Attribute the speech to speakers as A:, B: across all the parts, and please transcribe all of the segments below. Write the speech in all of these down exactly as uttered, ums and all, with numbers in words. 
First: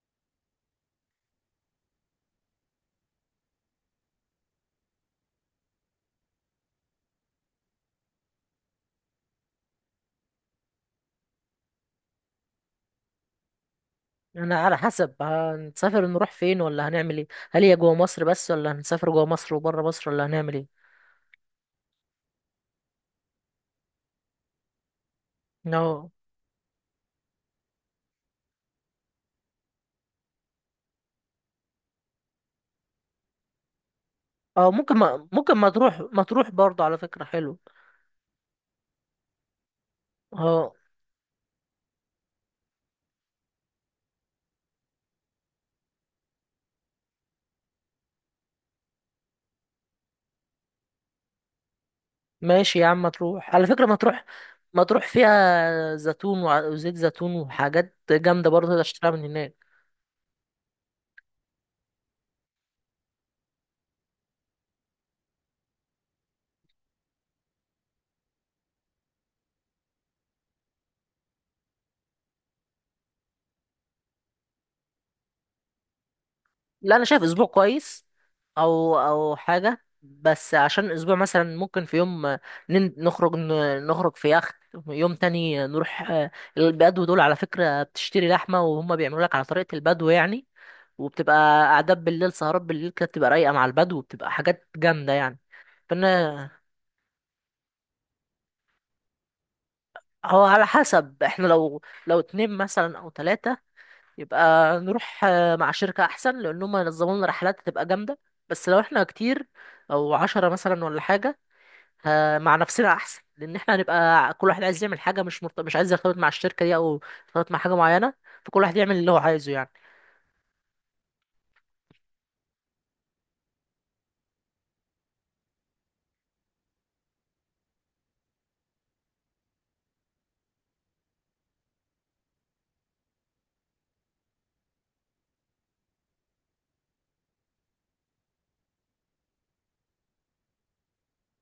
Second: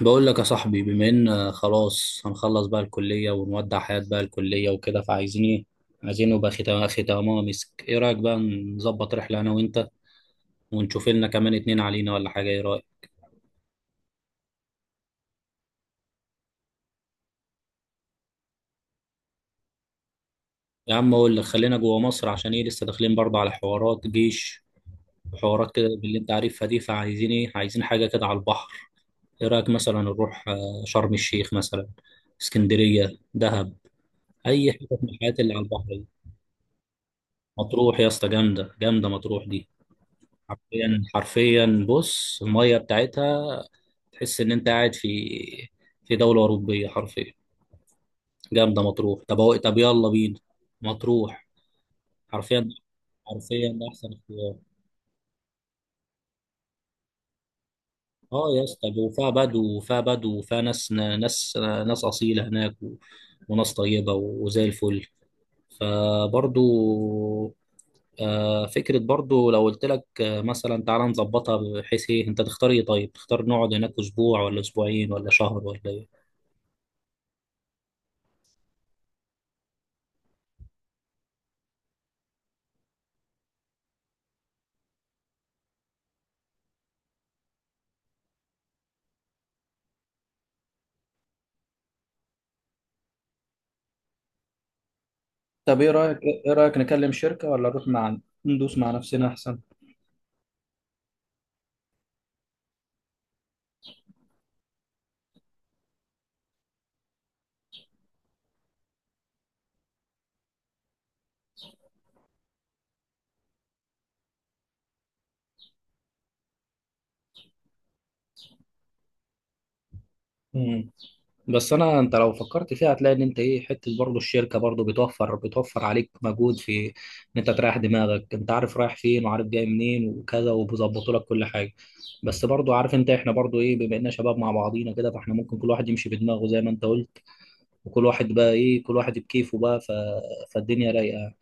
A: بقول لك يا صاحبي، بما ان خلاص هنخلص بقى الكلية ونودع حياة بقى الكلية وكده، فعايزين ايه؟ عايزين نبقى ختام اخي تمام مسك. ايه رأيك بقى نظبط رحلة انا وانت ونشوف لنا كمان اتنين علينا ولا حاجة؟ ايه رأيك؟
B: انا على حسب هنسافر، نروح فين ولا هنعمل ايه؟ هل هي جوه مصر بس، ولا هنسافر جوه مصر وبره مصر، ولا هنعمل ايه؟
A: يا عم اقول لك خلينا جوه مصر، عشان ايه؟ لسه داخلين برضه على حوارات جيش وحوارات كده
B: اه،
A: باللي انت عارفها دي، فعايزين ايه؟ عايزين حاجة كده على البحر. ايه رأيك مثلا نروح آه، شرم الشيخ مثلا؟ اسكندرية، دهب،
B: اه.
A: اي
B: ممكن
A: حتة من
B: ما
A: الحاجات اللي
B: ممكن
A: على
B: ما
A: البحر
B: تروح
A: دي.
B: ما تروح برضه، على فكرة حلو.
A: مطروح يا اسطى، جامدة جامدة مطروح دي.
B: اه،
A: حرفيا حرفيا بص الميه بتاعتها، تحس ان انت قاعد في في دوله اوروبيه حرفيا. جامده مطروح، طب هو طب يلا بينا. مطروح. حرفيا
B: ماشي يا عم، ما تروح، على
A: حرفيا
B: فكرة
A: ده
B: ما
A: احسن
B: تروح.
A: اختيار.
B: ما تروح فيها زيتون وع- وزيت زيتون وحاجات
A: اه
B: جامدة
A: يا
B: برضه تقدر
A: اسطى،
B: تشتريها من
A: وفيها
B: هناك.
A: بدو وفيها بدو وفيها ناس، ناس ناس اصيله هناك و... وناس طيبه وزي الفل، فبرضو آه، فكرة برضو. لو قلت لك آه، مثلا، تعالى نظبطها بحيث ايه، انت تختار ايه؟ طيب تختار نقعد هناك اسبوع ولا اسبوعين ولا شهر ولا ايه؟
B: لا، انا شايف اسبوع كويس. او او حاجه، بس عشان اسبوع مثلا ممكن في يوم نن- نخرج ن- نخرج في يخت، يوم تاني نروح. آه، البدو دول على فكره بتشتري لحمه، وهم بيعملوا لك على طريقه البدو يعني. وبتبقى قعدات بالليل، سهرات بالليل كده، بتبقى رايقه مع البدو، وبتبقى حاجات جامده يعني.
A: طب ايه رايك،
B: فانا،
A: ايه رايك نكلم شركه ولا نروح مع ندوس مع نفسنا احسن؟
B: هو على حسب احنا، لو لو اتنين مثلا او تلاتة، يبقى نروح آه، مع شركة أحسن، لأن هم ينظموا لنا رحلات هتبقى جامدة. بس لو احنا كتير، أو عشرة مثلا ولا حاجة، ه- مع نفسنا أحسن، لأن احنا هنبقى كل واحد عايز يعمل حاجة، مش مرت... مش عايز يرتبط مع الشركة دي أو يرتبط مع حاجة معينة. فكل واحد يعمل اللي هو عايزه يعني.
A: مم. بس انا، انت لو فكرت فيها هتلاقي ان انت ايه، حته برضه الشركه برضه بتوفر بتوفر عليك مجهود، في ان انت تريح دماغك. انت عارف رايح فين وعارف جاي منين وكذا، وبيظبطوا لك كل حاجه. بس برضه عارف انت، احنا برضه ايه، بما اننا شباب مع بعضينا كده فاحنا ممكن كل واحد يمشي بدماغه زي ما انت قلت، وكل واحد بقى ايه، كل واحد بكيفه بقى ف... فالدنيا رايقه يعني.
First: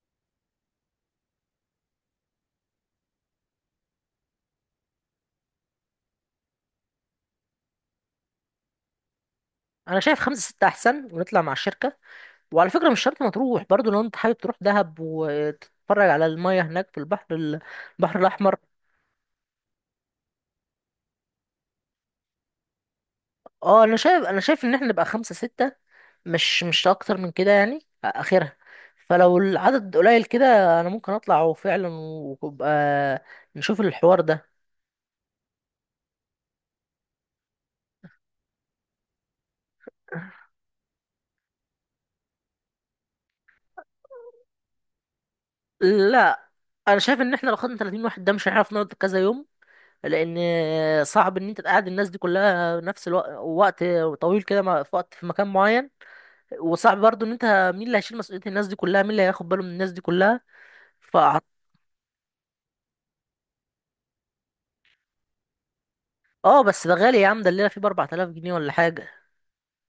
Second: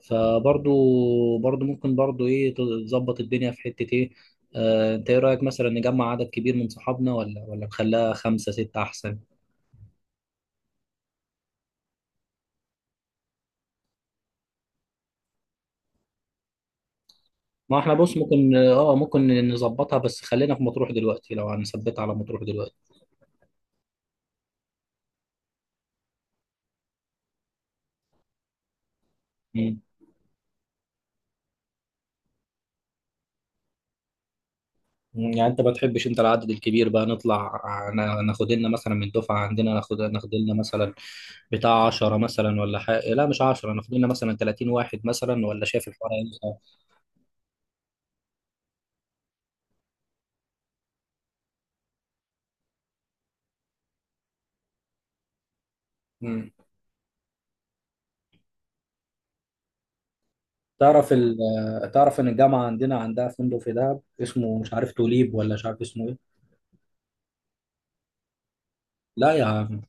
A: فبرضو برضو ممكن برضو ايه، تظبط الدنيا في حتة ايه. آه انت ايه رأيك مثلا نجمع عدد كبير من صحابنا ولا ولا نخليها خمسة ستة احسن؟
B: أنا شايف خمسة ستة أحسن، ونطلع مع الشركة. وعلى فكرة مش شرط مطروح برضو، لو أنت حابب تروح دهب وتتفرج على المية هناك في البحر ال-
A: ما احنا بص
B: البحر
A: ممكن،
B: الأحمر.
A: اه ممكن نظبطها، بس خلينا في مطروح دلوقتي، لو هنثبتها على مطروح دلوقتي.
B: اه، انا شايف انا شايف ان احنا نبقى خمسة ستة، مش مش اكتر من كده يعني. آه، اخرها. فلو
A: مم.
B: العدد قليل كده، انا ممكن اطلع وفعلا، ويبقى نشوف الحوار ده.
A: يعني انت ما بتحبش انت العدد الكبير بقى نطلع نا- ناخد لنا مثلا من الدفعة عندنا، ناخد ناخد لنا مثلا بتاع عشرة مثلا ولا حاجة، لا مش عشرة، ناخد لنا مثلا تلاتين واحد مثلا، ولا شايف الحوار
B: لا،
A: هيمشي؟
B: انا شايف ان احنا لو خدنا تلاتين واحد، ده مش هنعرف نقعد كذا يوم، لان صعب ان انت تقعد الناس دي كلها نفس الوقت، وقت طويل كده، مع- في وقت، في مكان معين. وصعب برضو، ان انت مين اللي هيشيل مسؤولية الناس دي كلها؟ مين اللي هياخد باله من الناس دي كلها؟
A: تعرف
B: ف
A: ال... تعرف ان الجامعه عندنا عندها فندق في دهب اسمه مش عارف توليب، ولا مش عارف اسمه ايه.
B: اه، بس ده غالي يا عم، ده الليلة فيه ب اربعة الاف جنيه ولا حاجة.
A: لا يا عم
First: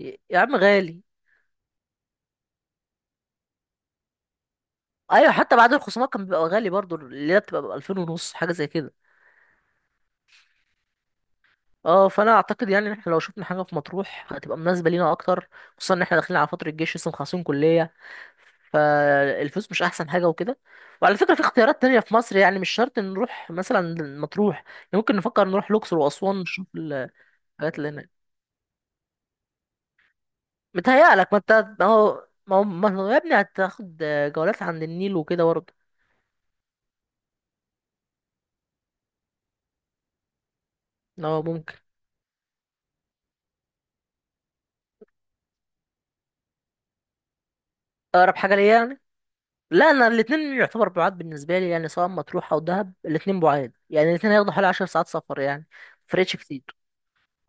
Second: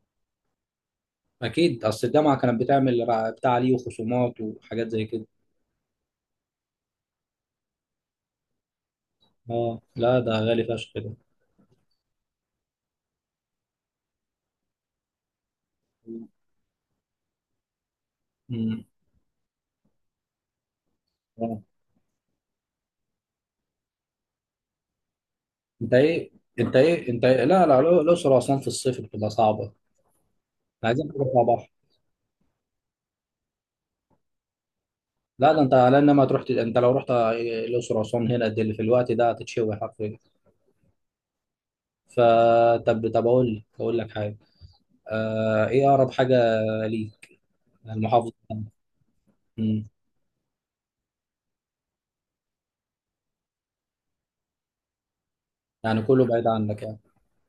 B: يا يا عم، غالي.
A: اكيد، اصل الجامعه كانت بتعمل رع- بتاع عليه وخصومات وحاجات زي كده.
B: ايوه، حتى بعد الخصومات كان بيبقى غالي برضو، اللي هي بتبقى ب الفين ونص، حاجه زي كده.
A: اه لا ده غالي فشخ كده.
B: اه، فانا اعتقد يعني ان احنا لو شفنا حاجه في مطروح هتبقى مناسبه لينا اكتر، خصوصا ان احنا داخلين على فتره الجيش، لسه مخلصين كليه.
A: امم
B: فالفلوس مش احسن حاجه وكده. وعلى فكره في
A: آه.
B: اختيارات تانية في مصر يعني، مش شرط نروح مثلا مطروح يعني. ممكن نفكر نروح
A: انت
B: الاقصر
A: ايه
B: واسوان، نشوف
A: انت ايه انت إيه؟ لا لا
B: الحاجات
A: الأ-
B: اللي هناك.
A: الاقصر واسوان في الصيف بتبقى صعبه، عايزين تروح
B: متهيألك، ما
A: على بحر.
B: انت، ما هو ما هو ما هو يا ابني، هتاخد جولات عند النيل وكده
A: لا ده انت
B: برضه.
A: على انما تروح ت- انت لو رحت الاقصر واسوان هنا دل في الوقت ده هتتشوي حرفيا.
B: اه، ممكن.
A: فطب طب اقول لك، اقول لك حاجه. آه ايه اقرب حاجه ليك المحافظه؟
B: اقرب حاجه ليا يعني؟
A: مم.
B: لا، انا الاتنين يعتبر بعاد بالنسبه لي يعني، سواء مطروح او دهب الاتنين بعاد يعني، الاتنين هياخدوا حوالي عشر ساعات سفر يعني.
A: يعني كله
B: فرقش
A: بعيد
B: كتير.
A: عنك يعني؟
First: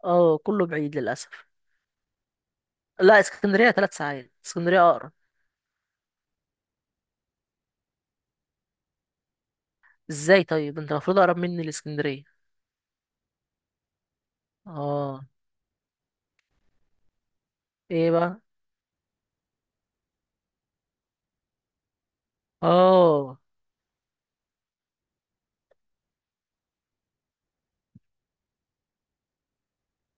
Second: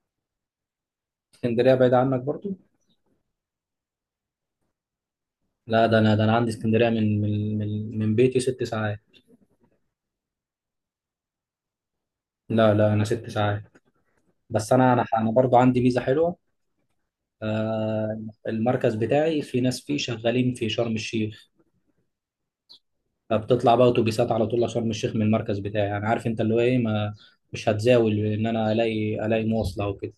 B: اه، كله بعيد للاسف.
A: اسكندرية بعيد عنك برضو؟
B: لا، اسكندريه ثلاث ساعات، اسكندريه اقرب.
A: لا، ده انا ده انا عندي اسكندرية من من من من بيتي ست ساعات.
B: ازاي؟ طيب انت المفروض اقرب مني لاسكندريه.
A: لا لا، انا ست ساعات. بس انا انا
B: اه.
A: انا برضو عندي ميزة حلوة.
B: ايه
A: آه
B: بقى؟
A: المركز بتاعي في ناس فيه شغالين في شرم الشيخ،
B: اه،
A: فبتطلع بقى اتوبيسات على طول لشرم الشيخ من المركز بتاعي. يعني عارف انت اللي هو ايه، ما مش هتزاول ان انا الاقي الاقي مواصلة وكده.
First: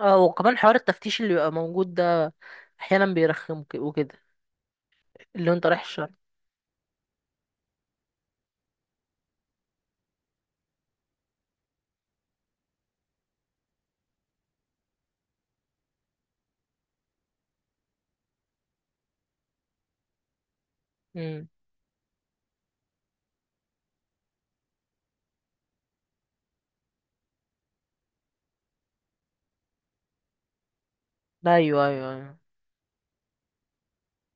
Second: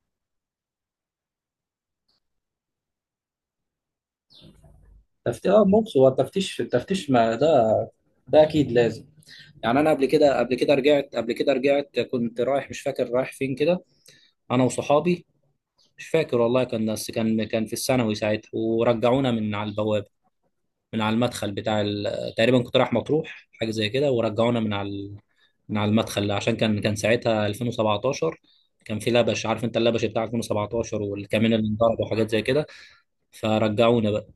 B: اه، وكمان حوار التفتيش اللي بيبقى موجود ده، احيانا بيرخم ك- وكده.
A: تفتيش،
B: اللي هو
A: اه
B: انت رايح
A: بص هو
B: الشرق.
A: التفتيش، التفتيش ما ده، ده اكيد لازم. يعني انا قبل كده قبل كده رجعت قبل كده رجعت كنت رايح، مش فاكر رايح فين كده، انا وصحابي. مش فاكر والله، كان بس كان كان في الثانوي ساعتها، ورجعونا من على البوابه، من على
B: امم.
A: المدخل بتاع ال... تقريبا كنت رايح مطروح حاجه زي كده، ورجعونا من على ال... من على المدخل، عشان كان كان ساعتها ألفين وسبعة عشر. كان في لبش، عارف انت اللبش بتاع ألفين وسبعتاشر والكمين اللي
B: ايوه،
A: انضرب
B: ايوه،
A: وحاجات
B: ايوه.
A: زي كده، فرجعونا بقى.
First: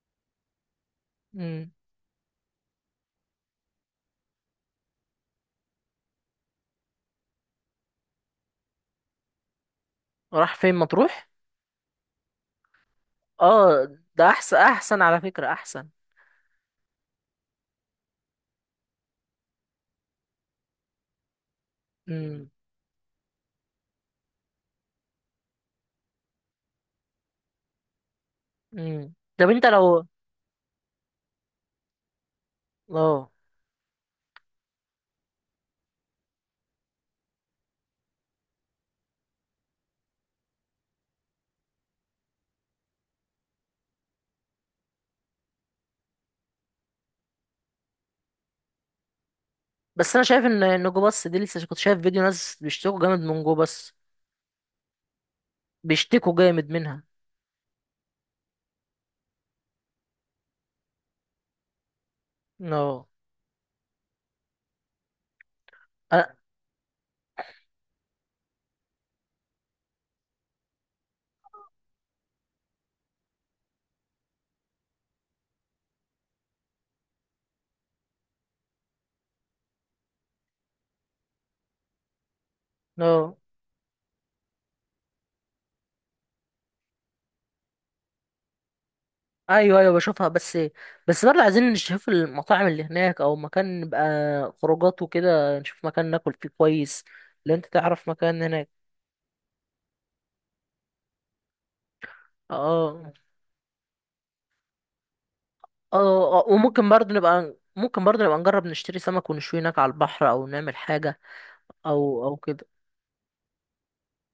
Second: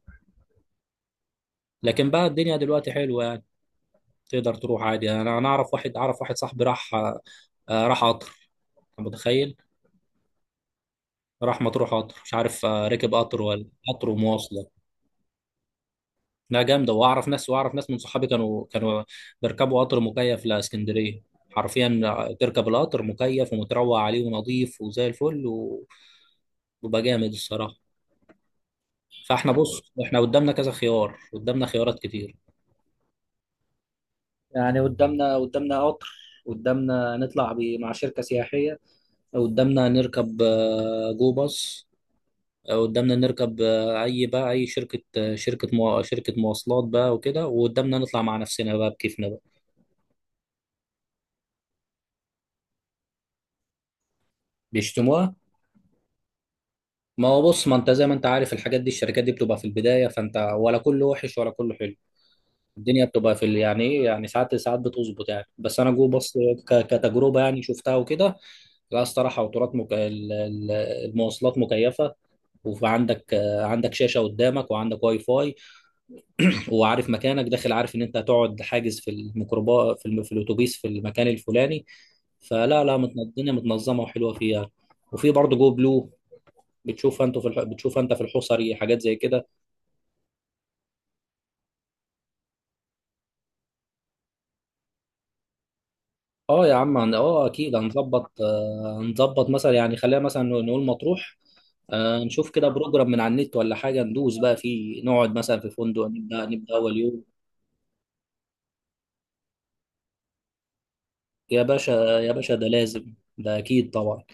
B: امم.
A: لكن بقى الدنيا دلوقتي حلوه يعني، تقدر تروح عادي. انا انا اعرف واحد، اعرف واحد صاحبي راح، آه، راح قطر، أنت متخيل؟
B: راح فين؟ مطروح؟
A: راح مطروح قطر مش عارف، آه، ركب قطر ولا
B: اه،
A: قطر
B: ده احسن
A: ومواصله.
B: احسن على فكره، احسن.
A: لا جامده، واعرف ناس واعرف ناس من صحابي كانوا كانوا بيركبوا قطر مكيف لاسكندريه حرفيا.
B: امم.
A: تركب القطر مكيف ومتروق عليه ونظيف وزي الفل، وبيبقى جامد الصراحه.
B: امم. طب
A: فاحنا
B: انت
A: بص،
B: لو.
A: احنا قدامنا كذا خيار، قدامنا خيارات كتير
B: اه،
A: يعني. قدامنا قدامنا قطر، قدامنا نطلع ب- مع شركة سياحية، قدامنا نركب آه، جو باص، قدامنا نركب آه، اي بقى، اي شركه آه، شركه مو... شركه مواصلات بقى وكده، وقدامنا نطلع مع نفسنا بقى بكيفنا بقى.
B: بس انا شايف ان ان جو باص دي، لسه كنت شايف فيديو ناس بيشتكوا جامد من جو باص.
A: بيشتموها.
B: بيشتكوا جامد منها.
A: ما هو بص، ما انت زي ما انت عارف الحاجات دي، الشركات دي بتبقى في البدايه، فانت ولا كله وحش ولا كله حلو. الدنيا
B: اه.
A: بتبقى في ال- يعني ايه يعني، ساعات ساعات بتظبط يعني، بس انا جو
B: اه.
A: بص ك- كتجربه يعني شفتها وكده. لا الصراحه وترات مك... ال- ال- المواصلات مكيفه، وعندك آه، عندك شاشه قدامك وعندك واي فاي، وعارف مكانك داخل، عارف ان انت هتقعد حاجز في الميكروبا في, الم... في الاتوبيس في المكان الفلاني. فلا لا متن-
B: اه.
A: الدنيا متنظمه وحلوه فيها. وفي برضه جو بلو، بتشوف انت في الح... بتشوف انت في الحصري حاجات زي كده.
B: ايوه، ايوه، بشوفها. بس بس برضه عايزين نشوف المطاعم اللي هناك، او مكان نبقى خروجات وكده، نشوف مكان ناكل فيه
A: اه يا عم
B: كويس.
A: عن- اه
B: لو انت
A: اكيد
B: تعرف
A: هنظبط،
B: مكان هناك.
A: آه، هنظبط مثلا، يعني خلينا مثلا نقول مطروح، آه، نشوف كده بروجرام
B: اه.
A: من على النت ولا حاجه، ندوس بقى فيه، نقعد مثلا في
B: اه،
A: فندق،
B: اه،
A: نبدا
B: اه.
A: نبدا
B: وممكن
A: اول
B: برضه
A: يوم.
B: نبقى، ممكن برضه نبقى نجرب نشتري سمك ونشوي هناك على البحر، او نعمل حاجة،
A: يا باشا،
B: او
A: يا
B: او
A: باشا ده
B: كده.
A: لازم، ده اكيد طبعا.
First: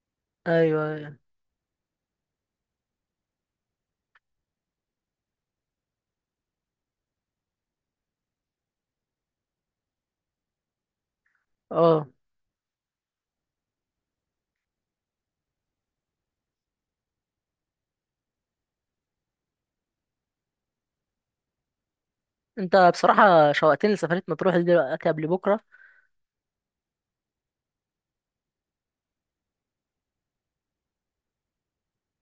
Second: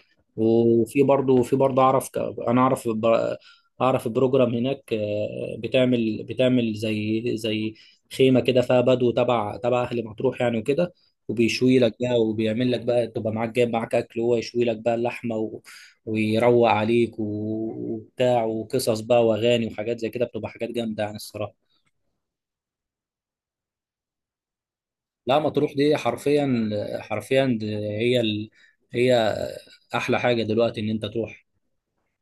B: ايوه،
A: وفي
B: ايوه.
A: برضه في برضه اعرف ك- انا اعرف ب- اعرف بروجرام هناك، آه، بتعمل بتعمل زي زي خيمه كده فيها بدو تبع تبع اهل مطروح يعني وكده، وبيشوي لك
B: اه،
A: بقى وبيعمل لك بقى، تبقى معاك جايب معاك اكل وهو يشوي لك بقى اللحمه و... ويروق عليك و- وبتاع، وقصص بقى واغاني وحاجات زي كده، بتبقى حاجات جامده يعني الصراحه.
B: انت بصراحة شوقتني لسفرية مطروح دي دلوقتي قبل
A: لا
B: بكرة.
A: مطروح دي حرفيا، حرفيا دي هي ال... هي احلى حاجه دلوقتي ان انت تروح.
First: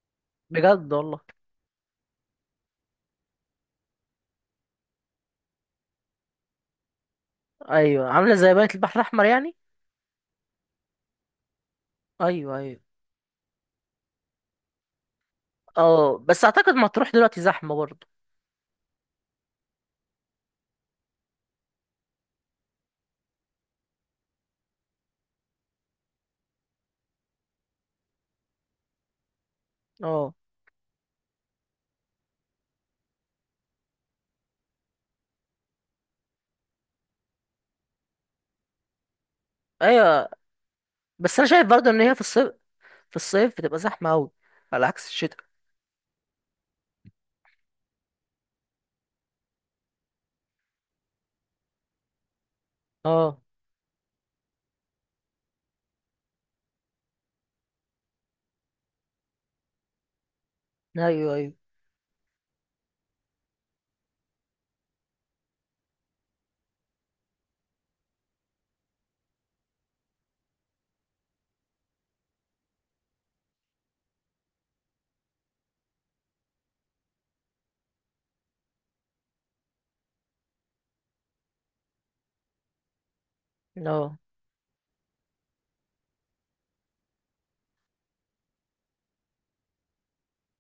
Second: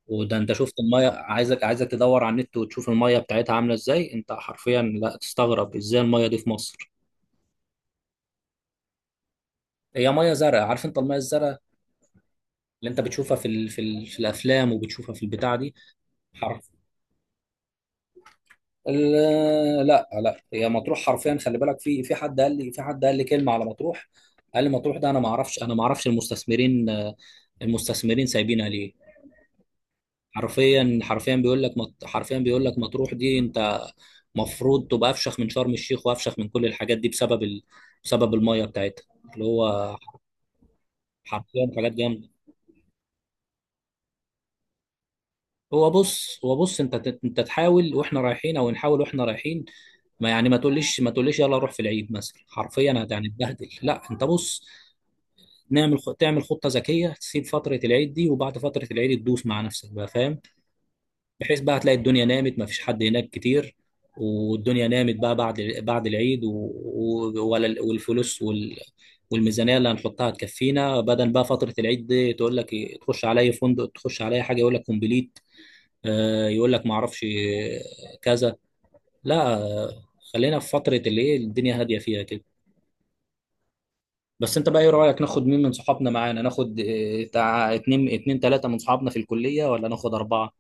A: وده انت شفت
B: بجد
A: الميه،
B: والله.
A: عايزك عايزك تدور على النت وتشوف الميه بتاعتها عامله ازاي، انت حرفيا لا تستغرب ازاي الميه دي في مصر.
B: ايوه، عاملة زي بنت البحر الأحمر يعني.
A: هي ميه زرقاء، عارف انت الميه الزرقاء
B: ايوه، ايوه.
A: اللي انت بتشوفها في ال... في, ال... في الافلام وبتشوفها في البتاع دي.
B: اه، بس
A: حرف
B: اعتقد مطروح دلوقتي زحمة برضه.
A: ال... لا لا هي مطروح حرفيا، خلي بالك، في في حد قال لي، في حد قال لي كلمه على مطروح، قال لي مطروح ده انا ما اعرفش، انا ما اعرفش المستثمرين، المستثمرين سايبينها ليه.
B: اه.
A: حرفيا حرفيا بيقول لك مط... حرفيا بيقول لك مطروح دي، انت مفروض تبقى افشخ من شرم الشيخ وافشخ من كل الحاجات دي، بسبب ال... بسبب الميه بتاعتها، اللي هو،
B: ايوه. بس انا شايف
A: حرفيا
B: برضه
A: حاجات
B: ان هي في
A: جامده.
B: الصيف، في الصيف بتبقى زحمة اوي، على عكس الشتاء.
A: هو بص هو بص انت ت- انت تحاول واحنا رايحين، او نحاول واحنا رايحين. ما يعني، ما تقوليش ما تقوليش يلا روح في العيد مثلا، حرفيا هت-
B: اه.
A: هنتبهدل. لا انت بص، نعمل خ- تعمل خطه ذكيه، تسيب فتره العيد دي وبعد فتره العيد تدوس مع نفسك بقى، فاهم؟
B: ايوه، ايوه.
A: بحيث بقى هتلاقي الدنيا نامت، ما فيش حد هناك كتير، والدنيا نامت بقى بعد بعد العيد و... و... ولا ال- والفلوس وال... والميزانية اللي هنحطها تكفينا، بدل بقى فترة العيد دي تقول لك إيه، تخش عليا فندق، تخش عليا حاجة، يقول لك كومبليت. آه، يقول لك ما اعرفش آه، كذا. لا آه، خلينا في فترة اللي ايه الدنيا هادية فيها كده.
B: اه،
A: بس انت بقى ايه رأيك، ناخد مين من صحابنا معانا؟ ناخد آه، بتاع اتنين، اتنين تلاتة من صحابنا في الكلية، ولا ناخد أربعة؟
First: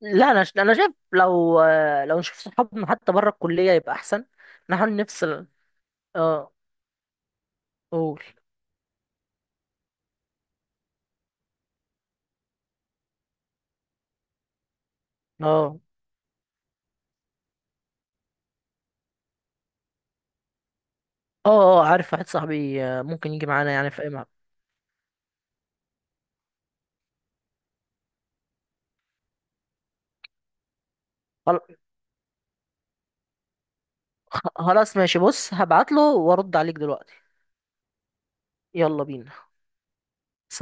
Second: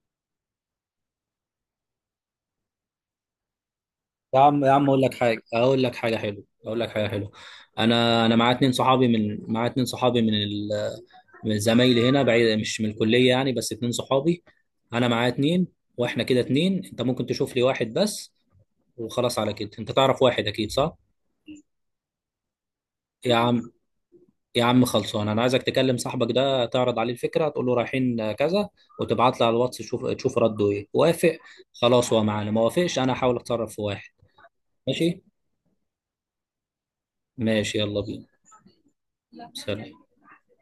B: لا، انا ش... انا شايف لو، لو نشوف صحابنا حتى بره الكلية، يبقى احسن.
A: يا عم يا عم
B: نحاول
A: اقول لك حاجه،
B: نفصل.
A: اقول لك حاجه حلوه
B: اه.
A: اقول لك حاجه حلوه.
B: قول.
A: انا انا معايا اتنين صحابي من، معايا اتنين صحابي من ال... من زمايلي هنا بعيد، مش من الكليه يعني، بس اتنين صحابي. انا معايا اتنين،
B: اه،
A: واحنا كده اتنين، انت ممكن تشوف لي واحد بس وخلاص، على كده انت تعرف واحد اكيد صح؟
B: اه، اه، عارف واحد صاحبي آه، ممكن
A: يا
B: يجي
A: عم
B: معانا يعني في اي مكان.
A: يا عم خلصان، انا عايزك تكلم صاحبك ده، تعرض عليه الفكره، تقول له رايحين كذا، وتبعت لي على الواتس، تشوف تشوف رده ايه. وافق خلاص هو معانا، ما وافقش انا هحاول اتصرف في واحد.
B: خلاص، ماشي،
A: ماشي.
B: بص، هبعتله وارد عليك دلوقتي.
A: ماشي يلا بينا.
B: يلا بينا.
A: سلام.